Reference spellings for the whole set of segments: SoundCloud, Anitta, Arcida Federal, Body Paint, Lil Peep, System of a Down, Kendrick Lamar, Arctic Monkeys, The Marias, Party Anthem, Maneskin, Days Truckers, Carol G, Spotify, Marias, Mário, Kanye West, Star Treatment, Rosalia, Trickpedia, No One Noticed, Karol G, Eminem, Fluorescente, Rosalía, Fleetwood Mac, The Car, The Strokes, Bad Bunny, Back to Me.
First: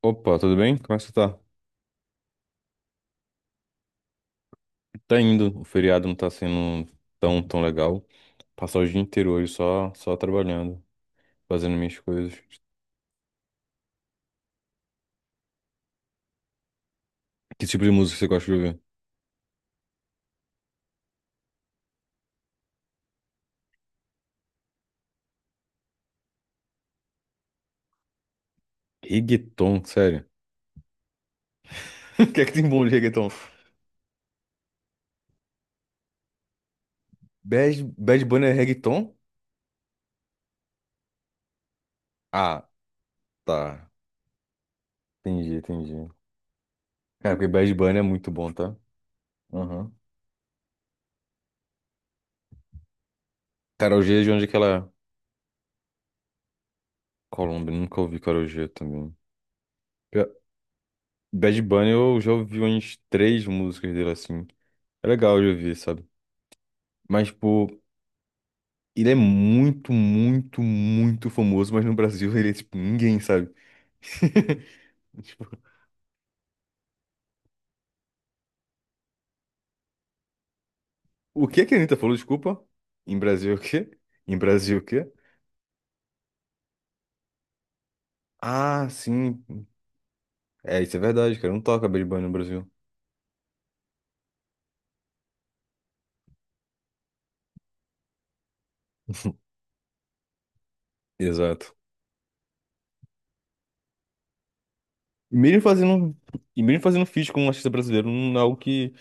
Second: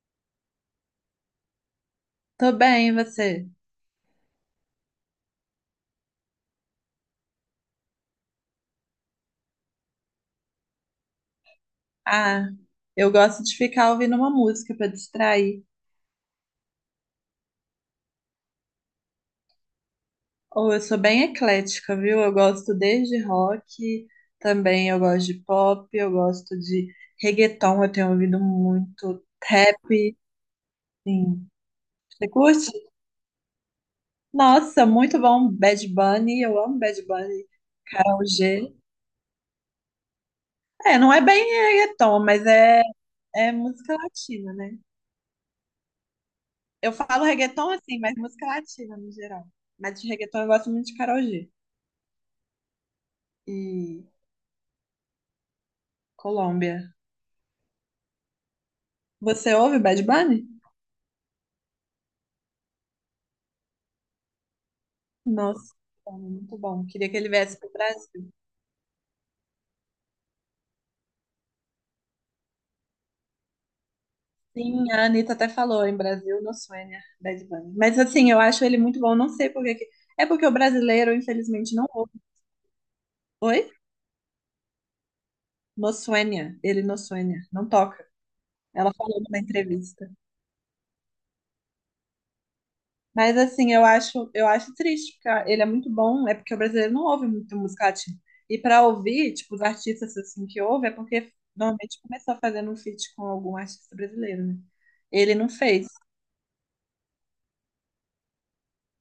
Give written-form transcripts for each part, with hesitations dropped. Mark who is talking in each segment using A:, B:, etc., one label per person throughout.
A: Opa, tudo bem? Como é que você tá?
B: Tô bem, e você?
A: Tá indo. O feriado não tá sendo tão legal. Passar o dia inteiro hoje só trabalhando, fazendo minhas coisas.
B: Ah, eu gosto de ficar ouvindo uma música pra distrair.
A: Que tipo de música você gosta de ouvir?
B: Ou eu sou bem eclética, viu? Eu gosto desde rock, também eu gosto de pop, eu gosto de reggaeton, eu tenho ouvido muito rap,
A: Reggaeton, sério.
B: sim.
A: O
B: Você
A: que é que tem
B: curte?
A: bom de reggaeton?
B: Nossa, muito bom, Bad Bunny, eu amo Bad Bunny,
A: Bad,
B: Karol
A: Bad Bunny é
B: G.
A: reggaeton?
B: É, não é bem reggaeton, mas
A: Ah,
B: é
A: tá.
B: música latina, né?
A: Entendi, entendi.
B: Eu falo
A: Cara, porque
B: reggaeton
A: Bad Bunny
B: assim,
A: é
B: mas
A: muito
B: música
A: bom, tá?
B: latina no geral.
A: Aham.
B: Mas de reggaeton eu gosto muito de Karol G.
A: Carol
B: e
A: G é de onde é que ela é?
B: Colômbia.
A: Colômbia, nunca ouvi Carol G também.
B: Você ouve Bad
A: Pior-
B: Bunny?
A: Bad Bunny eu já ouvi umas três músicas dele assim. É legal de
B: Nossa,
A: ouvir, sabe?
B: muito bom. Queria que
A: Mas,
B: ele viesse
A: tipo,
B: pro Brasil.
A: ele é muito, muito, muito famoso, mas no Brasil ele é tipo ninguém, sabe?
B: Sim, a Anitta
A: Tipo,
B: até falou em Brasil, no Suênia, Bad Bunny. Mas assim, eu acho ele muito bom. Não sei por que. É porque o brasileiro,
A: o que que
B: infelizmente,
A: a
B: não
A: Anitta
B: ouve.
A: falou? Desculpa. Em Brasil é o
B: Oi?
A: quê? Em Brasil é o quê?
B: No Suênia. Ele no Suênia. Não toca.
A: Ah,
B: Ela falou numa
A: sim.
B: entrevista.
A: É, isso é verdade, cara. Não toca Bad Bunny no Brasil.
B: Mas assim, eu acho triste, porque ah, ele é muito bom, é porque o brasileiro não ouve muito música latina. E para ouvir, tipo, os artistas assim que ouve, é porque
A: Exato.
B: normalmente começou fazendo um feat com algum artista brasileiro, né? Ele
A: E
B: não
A: mesmo
B: fez.
A: fazendo, e mesmo fazendo feat com um artista brasileiro, não é algo que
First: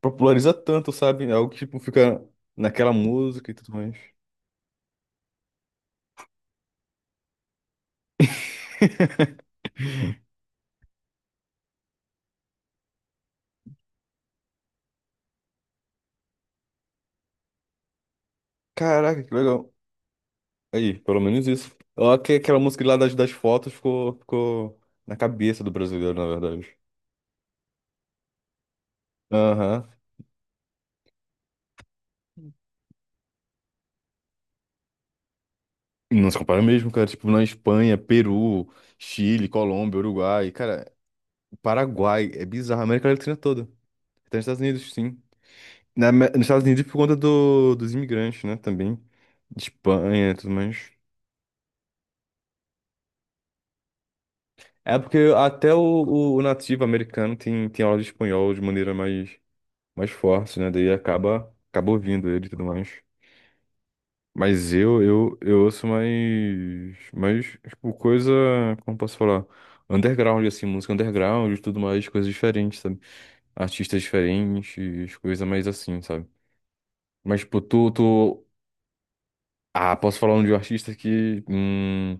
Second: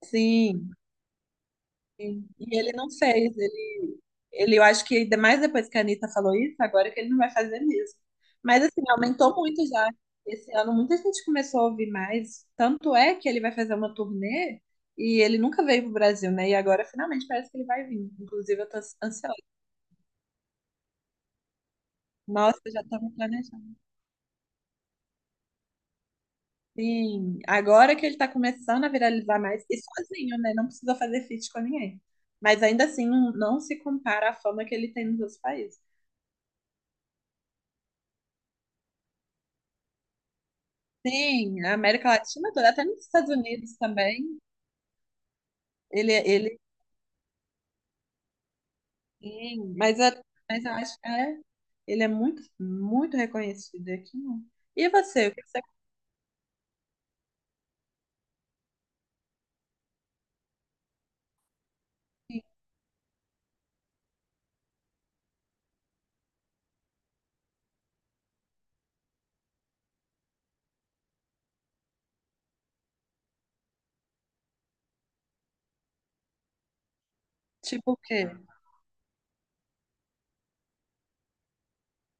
A: populariza
B: Sim.
A: tanto, sabe? É algo que tipo, fica
B: Sim. E ele não
A: naquela
B: fez,
A: música e tudo mais.
B: ele, eu acho que ainda mais depois que a Anitta falou isso, agora que ele não vai fazer mesmo. Mas assim, aumentou muito já. Esse ano muita gente começou a ouvir mais. Tanto é que ele vai fazer uma turnê e ele nunca veio pro Brasil, né? E agora finalmente parece que ele vai vir. Inclusive, eu tô
A: Caraca, que
B: ansiosa.
A: legal. Aí, pelo menos isso. Ó, que aquela
B: Nossa, já
A: música lá
B: estamos
A: das fotos
B: planejando.
A: ficou, ficou na cabeça do brasileiro, na verdade.
B: Sim, agora que ele tá começando a viralizar mais, e
A: Aham.
B: sozinho, né? Não precisou fazer feat com ninguém. Mas ainda assim, não se compara à fama que ele tem nos outros países.
A: Não se compara mesmo, cara. Tipo, na Espanha, Peru, Chile, Colômbia, Uruguai. Cara,
B: Sim, na América
A: Paraguai. É
B: Latina toda,
A: bizarro. A
B: até nos
A: América
B: Estados
A: Latina toda.
B: Unidos
A: Até
B: também.
A: nos Estados Unidos, sim.
B: Ele,
A: Nos
B: ele
A: Estados Unidos por conta dos imigrantes, né? Também. De
B: sim, mas, é,
A: Espanha e tudo
B: mas eu
A: mais.
B: acho que é, ele é muito, muito reconhecido aqui, não. E
A: É porque
B: você, o que você
A: até o nativo americano tem aula de espanhol de maneira mais forte, né? Daí acaba ouvindo
B: tem?
A: ele e tudo mais. Mas eu ouço tipo, coisa, como posso falar? Underground, assim, música underground e tudo mais, coisas diferentes, sabe? Artistas diferentes, coisa mais assim, sabe? Mas, tipo,
B: Tipo o quê?
A: Ah, posso falar um de um artista que,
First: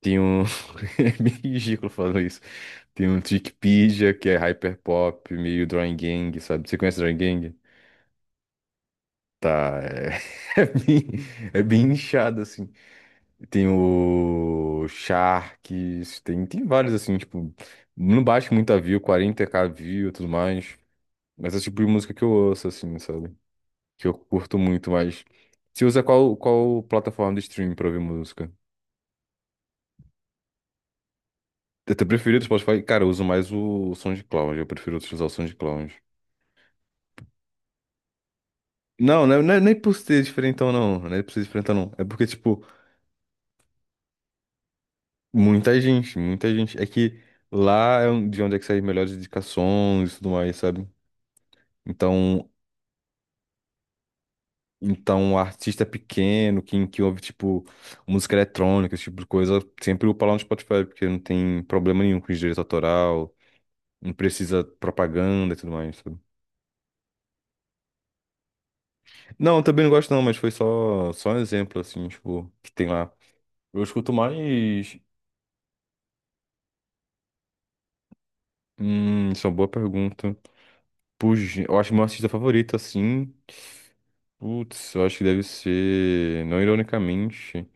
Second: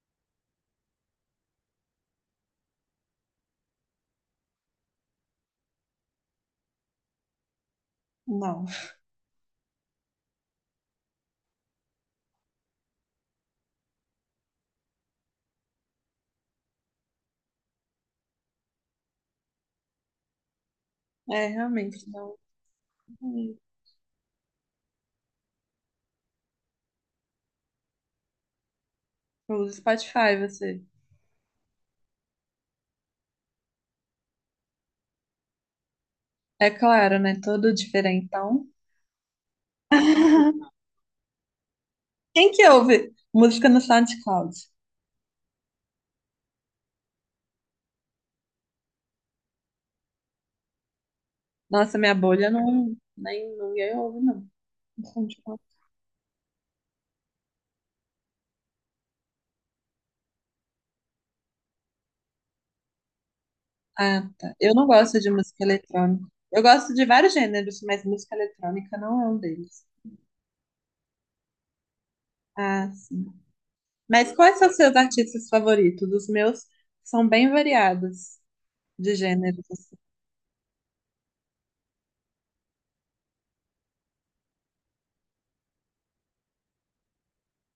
A: tem um... É meio ridículo falando isso. Tem um Trickpedia, que é hyperpop, meio Drawing Gang, sabe? Você conhece Drawing Gang?
B: Não.
A: Tá, é, é bem, é bem inchado, assim. Tem o Sharks, tem vários assim, tipo, não bate muita view, 40K view e tudo mais.
B: É,
A: Mas é o tipo de
B: realmente,
A: música que eu
B: não.
A: ouço, assim, sabe? Que eu curto muito, mas. Você usa qual plataforma de streaming pra ouvir música?
B: Pelo Spotify, você.
A: Eu tenho preferido o Spotify. Cara, eu uso mais o SoundCloud, eu prefiro utilizar o SoundCloud.
B: É claro, né? Todo diferentão.
A: Não, não é nem por ser diferentão, não. Não é por ser diferentão, não. É porque,
B: Quem
A: tipo,
B: que ouve música no SoundCloud?
A: muita gente. É que lá é de onde é que saem melhores indicações e tudo mais, sabe?
B: Nossa, minha
A: Então,
B: bolha não, nem ninguém ouve, não.
A: então, um artista pequeno, que ouve, tipo, música eletrônica, esse tipo de coisa, sempre upa lá no Spotify, porque não tem problema nenhum com direito autoral, não
B: Ah, tá.
A: precisa
B: Eu não gosto de
A: propaganda e
B: música
A: tudo mais, sabe?
B: eletrônica. Eu gosto de vários gêneros, mas música eletrônica não é um
A: Não, eu também
B: deles.
A: não gosto não, mas foi só um exemplo, assim, tipo, que tem
B: Ah,
A: lá.
B: sim.
A: Eu escuto
B: Mas quais são seus
A: mais...
B: artistas favoritos? Os meus são bem variados de
A: Isso é uma
B: gêneros,
A: boa
B: assim.
A: pergunta. Puxa, eu acho que meu artista favorito, assim... Putz, eu acho que deve ser... Não ironicamente,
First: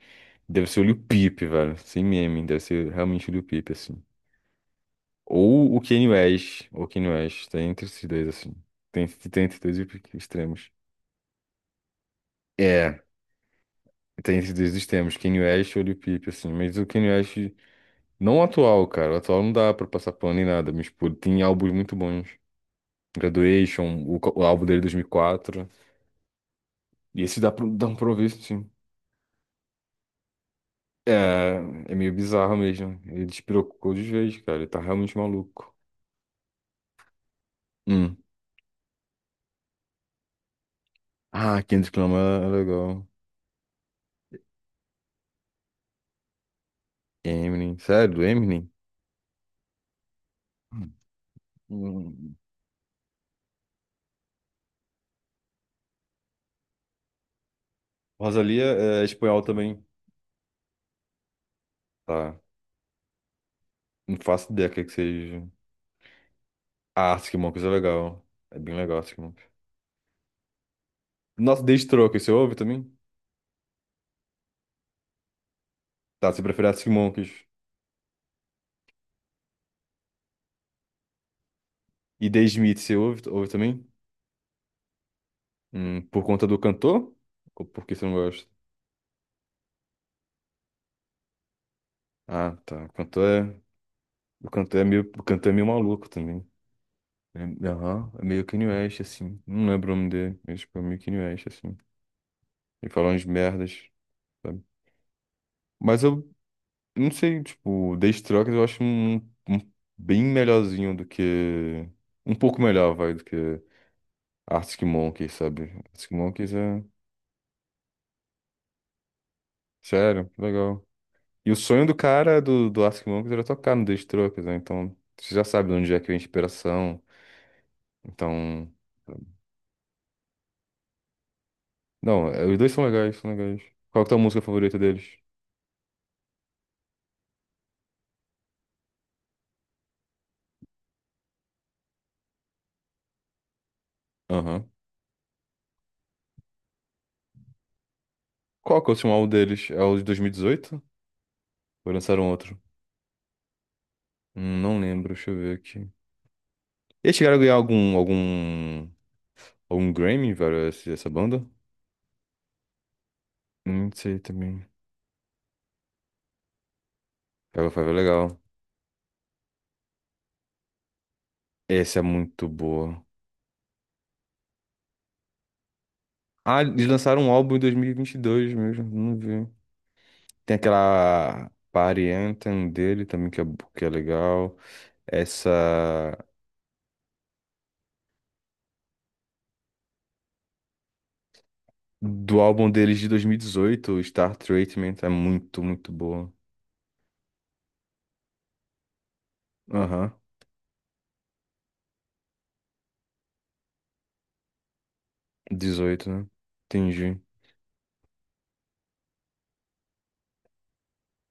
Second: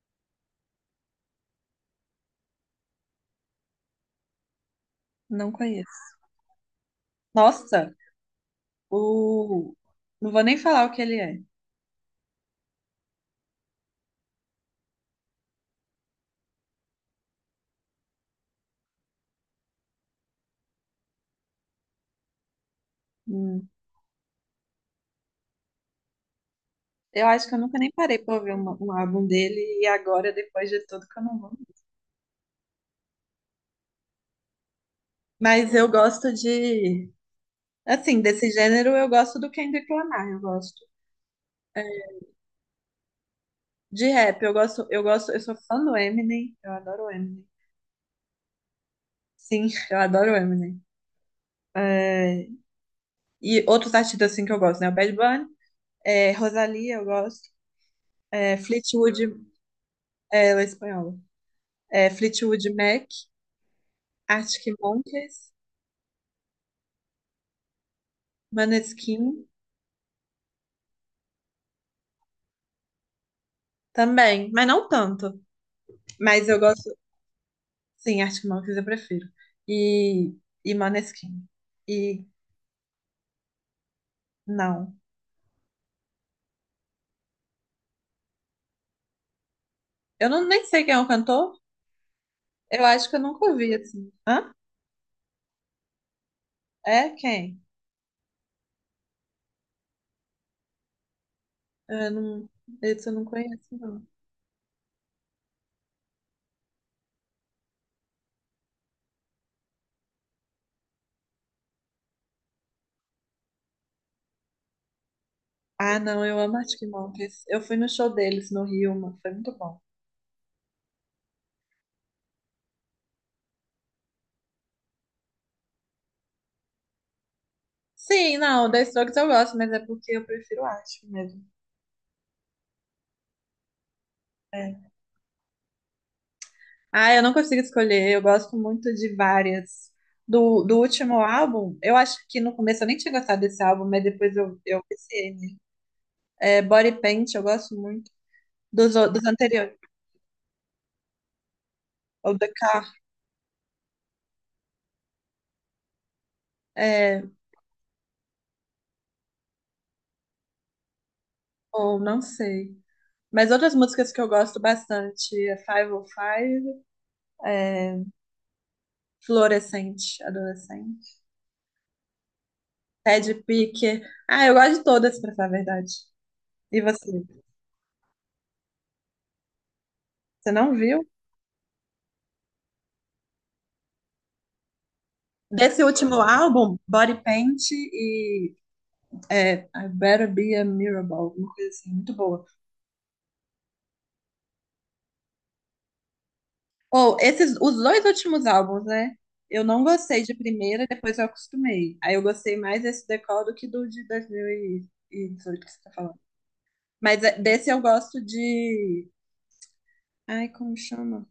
A: deve ser o Lil Peep, velho. Sem meme, deve ser realmente o Lil Peep, assim.
B: Não
A: Ou o
B: conheço.
A: Kanye West. Ou o Kanye West. Tem entre
B: Nossa,
A: esses dois, assim. Tem entre
B: o...
A: dois
B: não vou nem
A: extremos.
B: falar o que ele é.
A: É, tem esses dois extremos, Kanye West e Lil Peep, assim, mas o Kanye West, não o atual, cara, o atual não dá pra passar pano nem nada, mas, pô, tem álbuns muito bons,
B: Hum.
A: Graduation, o álbum dele de 2004, e quatro, e
B: Eu
A: esse
B: acho que eu nunca
A: dá
B: nem
A: pra
B: parei
A: ouvir,
B: pra ouvir
A: sim.
B: um álbum dele e agora, depois de tudo,
A: É,
B: que eu não vou.
A: é meio bizarro mesmo, ele despirocou de vez, cara, ele tá realmente maluco.
B: Mas eu gosto de.
A: Hum.
B: Assim, desse gênero, eu gosto do Kendrick Lamar, eu gosto.
A: Ah,
B: É,
A: Kendrick Lamar é legal.
B: de rap, eu gosto, eu sou fã do Eminem, eu adoro o Eminem.
A: Eminem, sério, Eminem?
B: Sim, eu adoro o Eminem.
A: Hum.
B: É, e outros artistas assim que eu gosto, né? O Bad Bunny, é, Rosalía, eu gosto. É,
A: Rosalia é é
B: Fleetwood,
A: espanhol também,
B: é, ela é espanhola. É,
A: tá?
B: Fleetwood Mac,
A: Não faço ideia o
B: Arctic
A: que é que seja.
B: Monkeys,
A: Ah, Arctic Monkeys é legal. É bem legal, Arctic
B: Maneskin
A: Monkeys. Nossa, The Strokes, você ouve também?
B: também, mas não tanto.
A: Tá, você
B: Mas eu
A: prefere Arctic
B: gosto,
A: Monkeys.
B: sim, Arctic Monkeys eu prefiro. E, e Maneskin. E
A: E The Smiths, você ouve também?
B: não.
A: Por conta do cantor? Ou porque você não gosta?
B: Eu não nem sei quem é o cantor.
A: Ah, tá.
B: Eu acho que eu nunca ouvi assim.
A: O
B: Hã?
A: cantor é meio, o cantor é meio maluco também.
B: É
A: É,
B: quem?
A: aham, é meio Kanye West, assim. Não lembro o nome dele, mas tipo, é meio Kanye West, assim.
B: É, não,
A: Ele fala
B: esse eu
A: umas
B: não conheço,
A: merdas,
B: não.
A: sabe? Mas eu não sei, tipo, Days Truckers eu acho um, um bem melhorzinho do que. Um pouco melhor, vai, do que Arctic Monkeys, sabe?
B: Ah,
A: Arctic
B: não, eu
A: Monkeys
B: amo
A: é.
B: Arctic Monkeys. Eu fui no show deles no Rio, mano, foi muito bom.
A: Sério, legal. E o sonho do cara do Arctic Monkeys era tocar no Days Truckers, né? Então, você já sabe de onde é que vem a inspiração.
B: Sim, não,
A: Então.
B: The Strokes eu gosto, mas é porque eu prefiro Arctic mesmo.
A: Não, é, os dois são legais, são legais. Qual que é a tua música favorita
B: É.
A: deles?
B: Ah, eu não consigo escolher, eu gosto muito de várias. Do último álbum, eu acho que no começo eu nem tinha gostado desse álbum, mas depois eu,
A: Aham.
B: eu viciei nele. É, Body Paint, eu gosto muito.
A: Qual que é o
B: Dos, o-
A: último
B: dos
A: álbum deles?
B: anteriores,
A: É o de 2018? Ou lançaram
B: ou The
A: outro?
B: Car,
A: Não lembro, deixa eu ver aqui. Eles
B: é,
A: chegaram a ganhar algum um Grammy, velho, essa banda?
B: ou não sei. Mas outras
A: Não
B: músicas
A: sei
B: que eu gosto
A: também.
B: bastante é Five oh five,
A: Pega Five é
B: é,
A: legal.
B: Fluorescente, adolescente.
A: Essa é muito boa.
B: Ted Picker. Ah, eu gosto de todas, pra falar a verdade.
A: Ah,
B: E
A: eles lançaram
B: você?
A: um álbum em 2022 mesmo, não vi.
B: Você
A: Tem
B: não viu?
A: aquela Party Anthem dele também, que é legal.
B: Desse
A: Essa
B: último álbum, Body Paint e I Better Be a Miracle, alguma coisa assim, muito
A: do
B: boa.
A: álbum deles de 2018, Star Treatment, é muito, muito boa.
B: Ou esses, os dois últimos álbuns, né? Eu não
A: Aham,
B: gostei de primeira, depois eu acostumei. Aí eu gostei mais desse Decol do que do de 2018 que você tá
A: 18,
B: falando.
A: né? Entendi.
B: Mas é, desse eu gosto de. Ai, como chama?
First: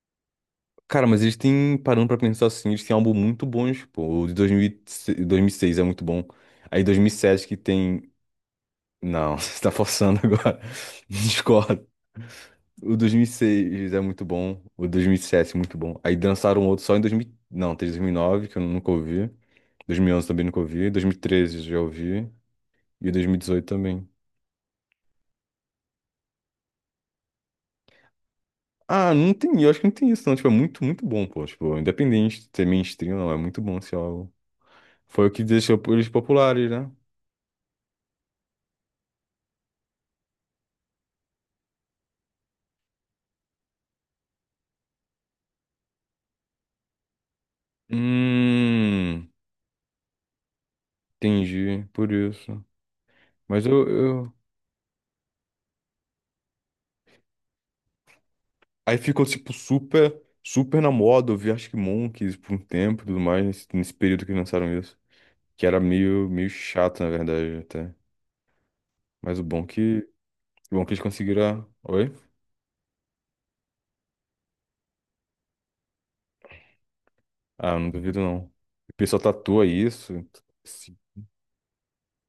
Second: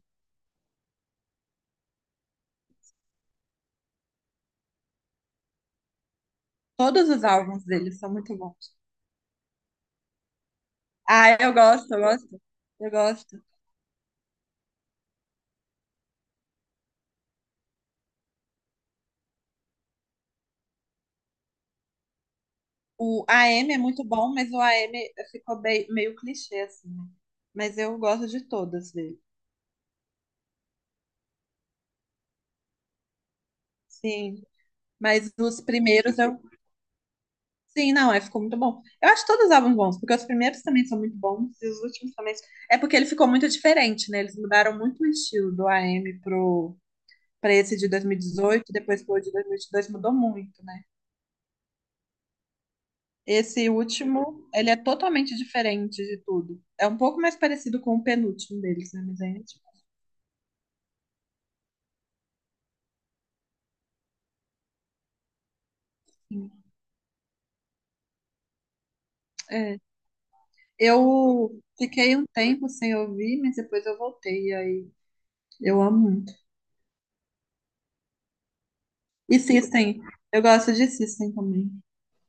A: Cara, mas eles têm, parando pra pensar assim, eles têm álbum muito bons, pô. O de 2006 2006 é muito bom. Aí
B: Todos os
A: 2007 que
B: álbuns dele
A: tem
B: são muito bons.
A: Não, você tá forçando agora.
B: Ah, eu
A: Discordo.
B: gosto, eu gosto, eu
A: O
B: gosto.
A: 2006 é muito bom. O 2007 é muito bom. Aí dançaram outro só em 2000... Não, teve 2009, que eu nunca ouvi. 2011 também nunca ouvi. 2013 já ouvi. E
B: O
A: 2018
B: AM é muito
A: também.
B: bom, mas o AM ficou bem, meio clichê, assim, né? Mas eu gosto de todas
A: Ah,
B: dele.
A: não tem... Eu acho que não tem isso, não. Tipo, é muito, muito bom, pô. Tipo, independente de ser mainstream, não. É muito bom esse álbum.
B: Sim,
A: Foi o
B: mas
A: que
B: os
A: deixou eles
B: primeiros eu.
A: populares, né?
B: Sim, não, é, ficou muito bom. Eu acho todos os álbuns bons, porque os primeiros também são muito bons e os últimos também. É porque ele ficou muito diferente, né? Eles mudaram muito o estilo do AM pro, pra esse de 2018, depois pro
A: Hum...
B: de 2022, mudou muito, né?
A: Entendi. Por isso. Mas
B: Esse último, ele é totalmente diferente de tudo. É um pouco mais parecido com o penúltimo deles,
A: Aí
B: né? Mas
A: ficou,
B: aí,
A: tipo,
B: tipo
A: super, super na moda. Eu vi acho que Monkeys por um tempo e tudo mais, nesse período que lançaram isso. Que era meio, meio
B: assim,
A: chato, na verdade, até. Mas
B: é.
A: o bom que eles
B: Eu
A: conseguiram. Oi?
B: fiquei um tempo sem ouvir, mas depois eu voltei. E aí eu amo muito.
A: Ah, não duvido, não. O pessoal
B: E
A: tatua
B: System,
A: isso.
B: eu gosto de
A: Sim.
B: System também.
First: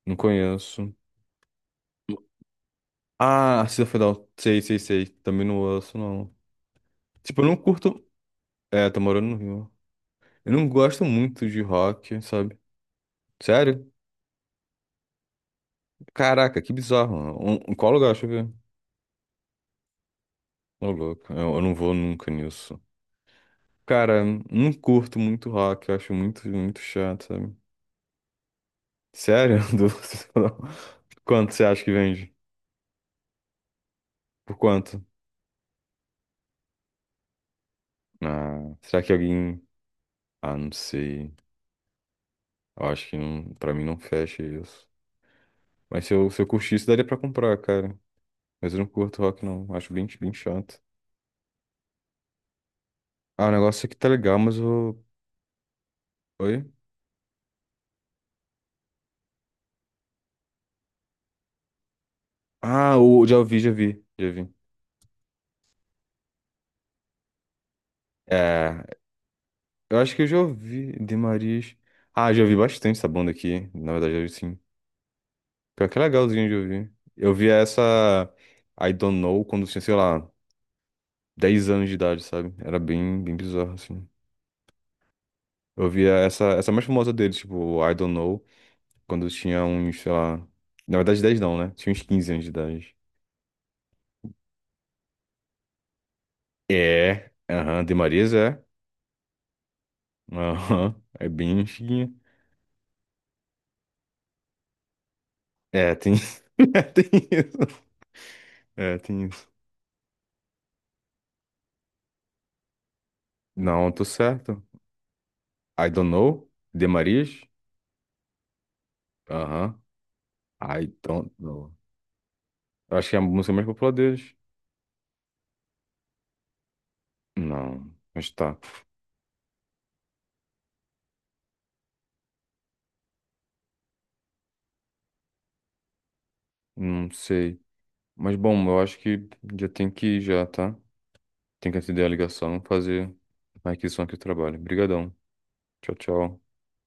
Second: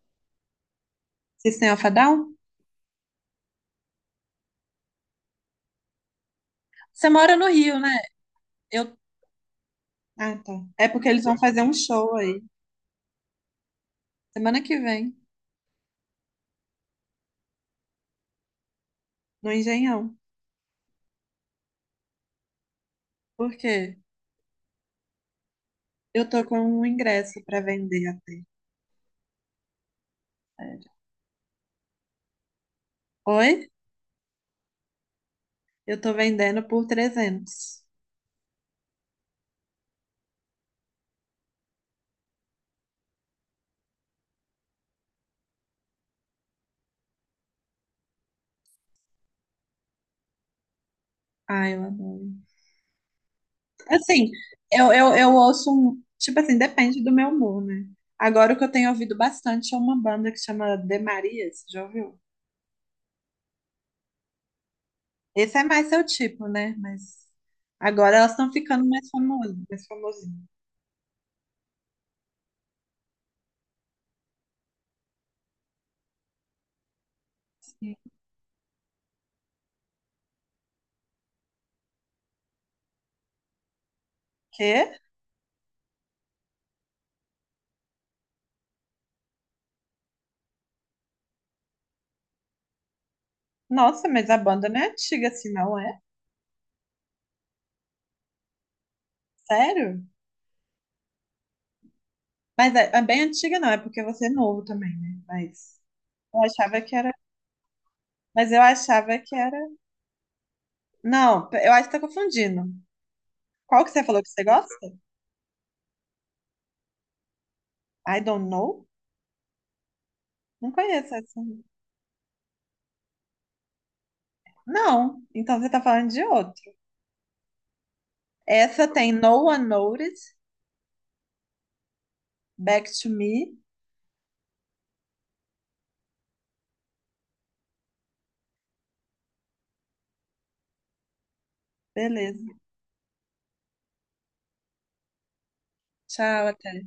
A: Não conheço.
B: System of a Down?
A: Ah, Arcida Federal. Sei, sei, sei. Também não ouço, não.
B: Você mora
A: Tipo, eu
B: no
A: não
B: Rio, né?
A: curto. É,
B: Eu...
A: tá morando no Rio.
B: Ah,
A: Eu
B: tá.
A: não
B: É
A: gosto
B: porque eles vão
A: muito
B: fazer
A: de
B: um show
A: rock,
B: aí,
A: sabe? Sério?
B: semana que vem,
A: Caraca, que bizarro, mano. Um, em qual lugar? Deixa eu ver.
B: no Engenhão.
A: Ô, louco, eu não vou nunca nisso.
B: Por quê?
A: Cara, não curto muito rock, eu acho
B: Eu tô
A: muito,
B: com
A: muito
B: um
A: chato,
B: ingresso
A: sabe?
B: pra vender até.
A: Sério?
B: Sério.
A: Quanto você acha que vende?
B: Oi?
A: Por quanto?
B: Eu tô vendendo por 300.
A: Ah, será que alguém. Ah, não sei. Eu acho que não, pra mim não fecha isso. Mas se eu curtisse, daria pra comprar, cara. Mas eu não curto rock, não. Acho bem, bem chato.
B: Ai, eu adoro.
A: Ah, o negócio aqui tá
B: Assim,
A: legal, mas
B: eu,
A: eu.
B: eu, eu ouço um. Tipo assim,
A: Oi?
B: depende do meu humor, né? Agora o que eu tenho ouvido bastante é uma banda que chama The Marias, já ouviu?
A: Ah, o, já vi, já vi, já vi.
B: Esse é mais seu tipo, né? Mas agora elas estão
A: É,
B: ficando mais famosas, mais
A: eu acho que eu
B: famosinhas.
A: já ouvi de Marias. Ah, já ouvi bastante essa banda aqui. Na verdade, eu sim. Pior que é legalzinho de ouvir. Eu via
B: Sim.
A: essa I Don't Know quando eu tinha, sei lá, 10 anos de idade, sabe? Era bem, bem bizarro, assim.
B: Quê?
A: Eu via essa mais famosa deles, tipo, I Don't Know, quando eu tinha uns, sei lá. Na verdade, dez não, né? Tinha uns 15 anos de idade.
B: Nossa, mas a banda não é antiga assim, não é?
A: É, aham, de Marias é.
B: Sério?
A: Aham, é bem antiguinha.
B: Mas é bem antiga, não, é porque você é novo também, né? Mas
A: É, tem.
B: eu achava
A: é
B: que
A: Tem
B: era.
A: isso.
B: Mas eu
A: É,
B: achava
A: tem
B: que
A: isso.
B: era. Não, eu acho que tá confundindo. Qual
A: Não,
B: que
A: tô
B: você falou que você
A: certo.
B: gosta?
A: I Don't Know, de Marias.
B: I don't know?
A: Aham.
B: Não
A: I
B: conheço
A: Don't
B: essa.
A: Know. Eu acho que é a música mais popular deles.
B: Não, então você tá falando de outro.
A: Não, mas tá.
B: Essa tem No One Noticed, Back to Me.
A: Não sei. Mas bom, eu acho que já tem que ir já, tá? Tem que atender a
B: Beleza.
A: ligação, fazer a requisição aqui do trabalho. Obrigadão. Tchau, tchau.
B: Tchau, até.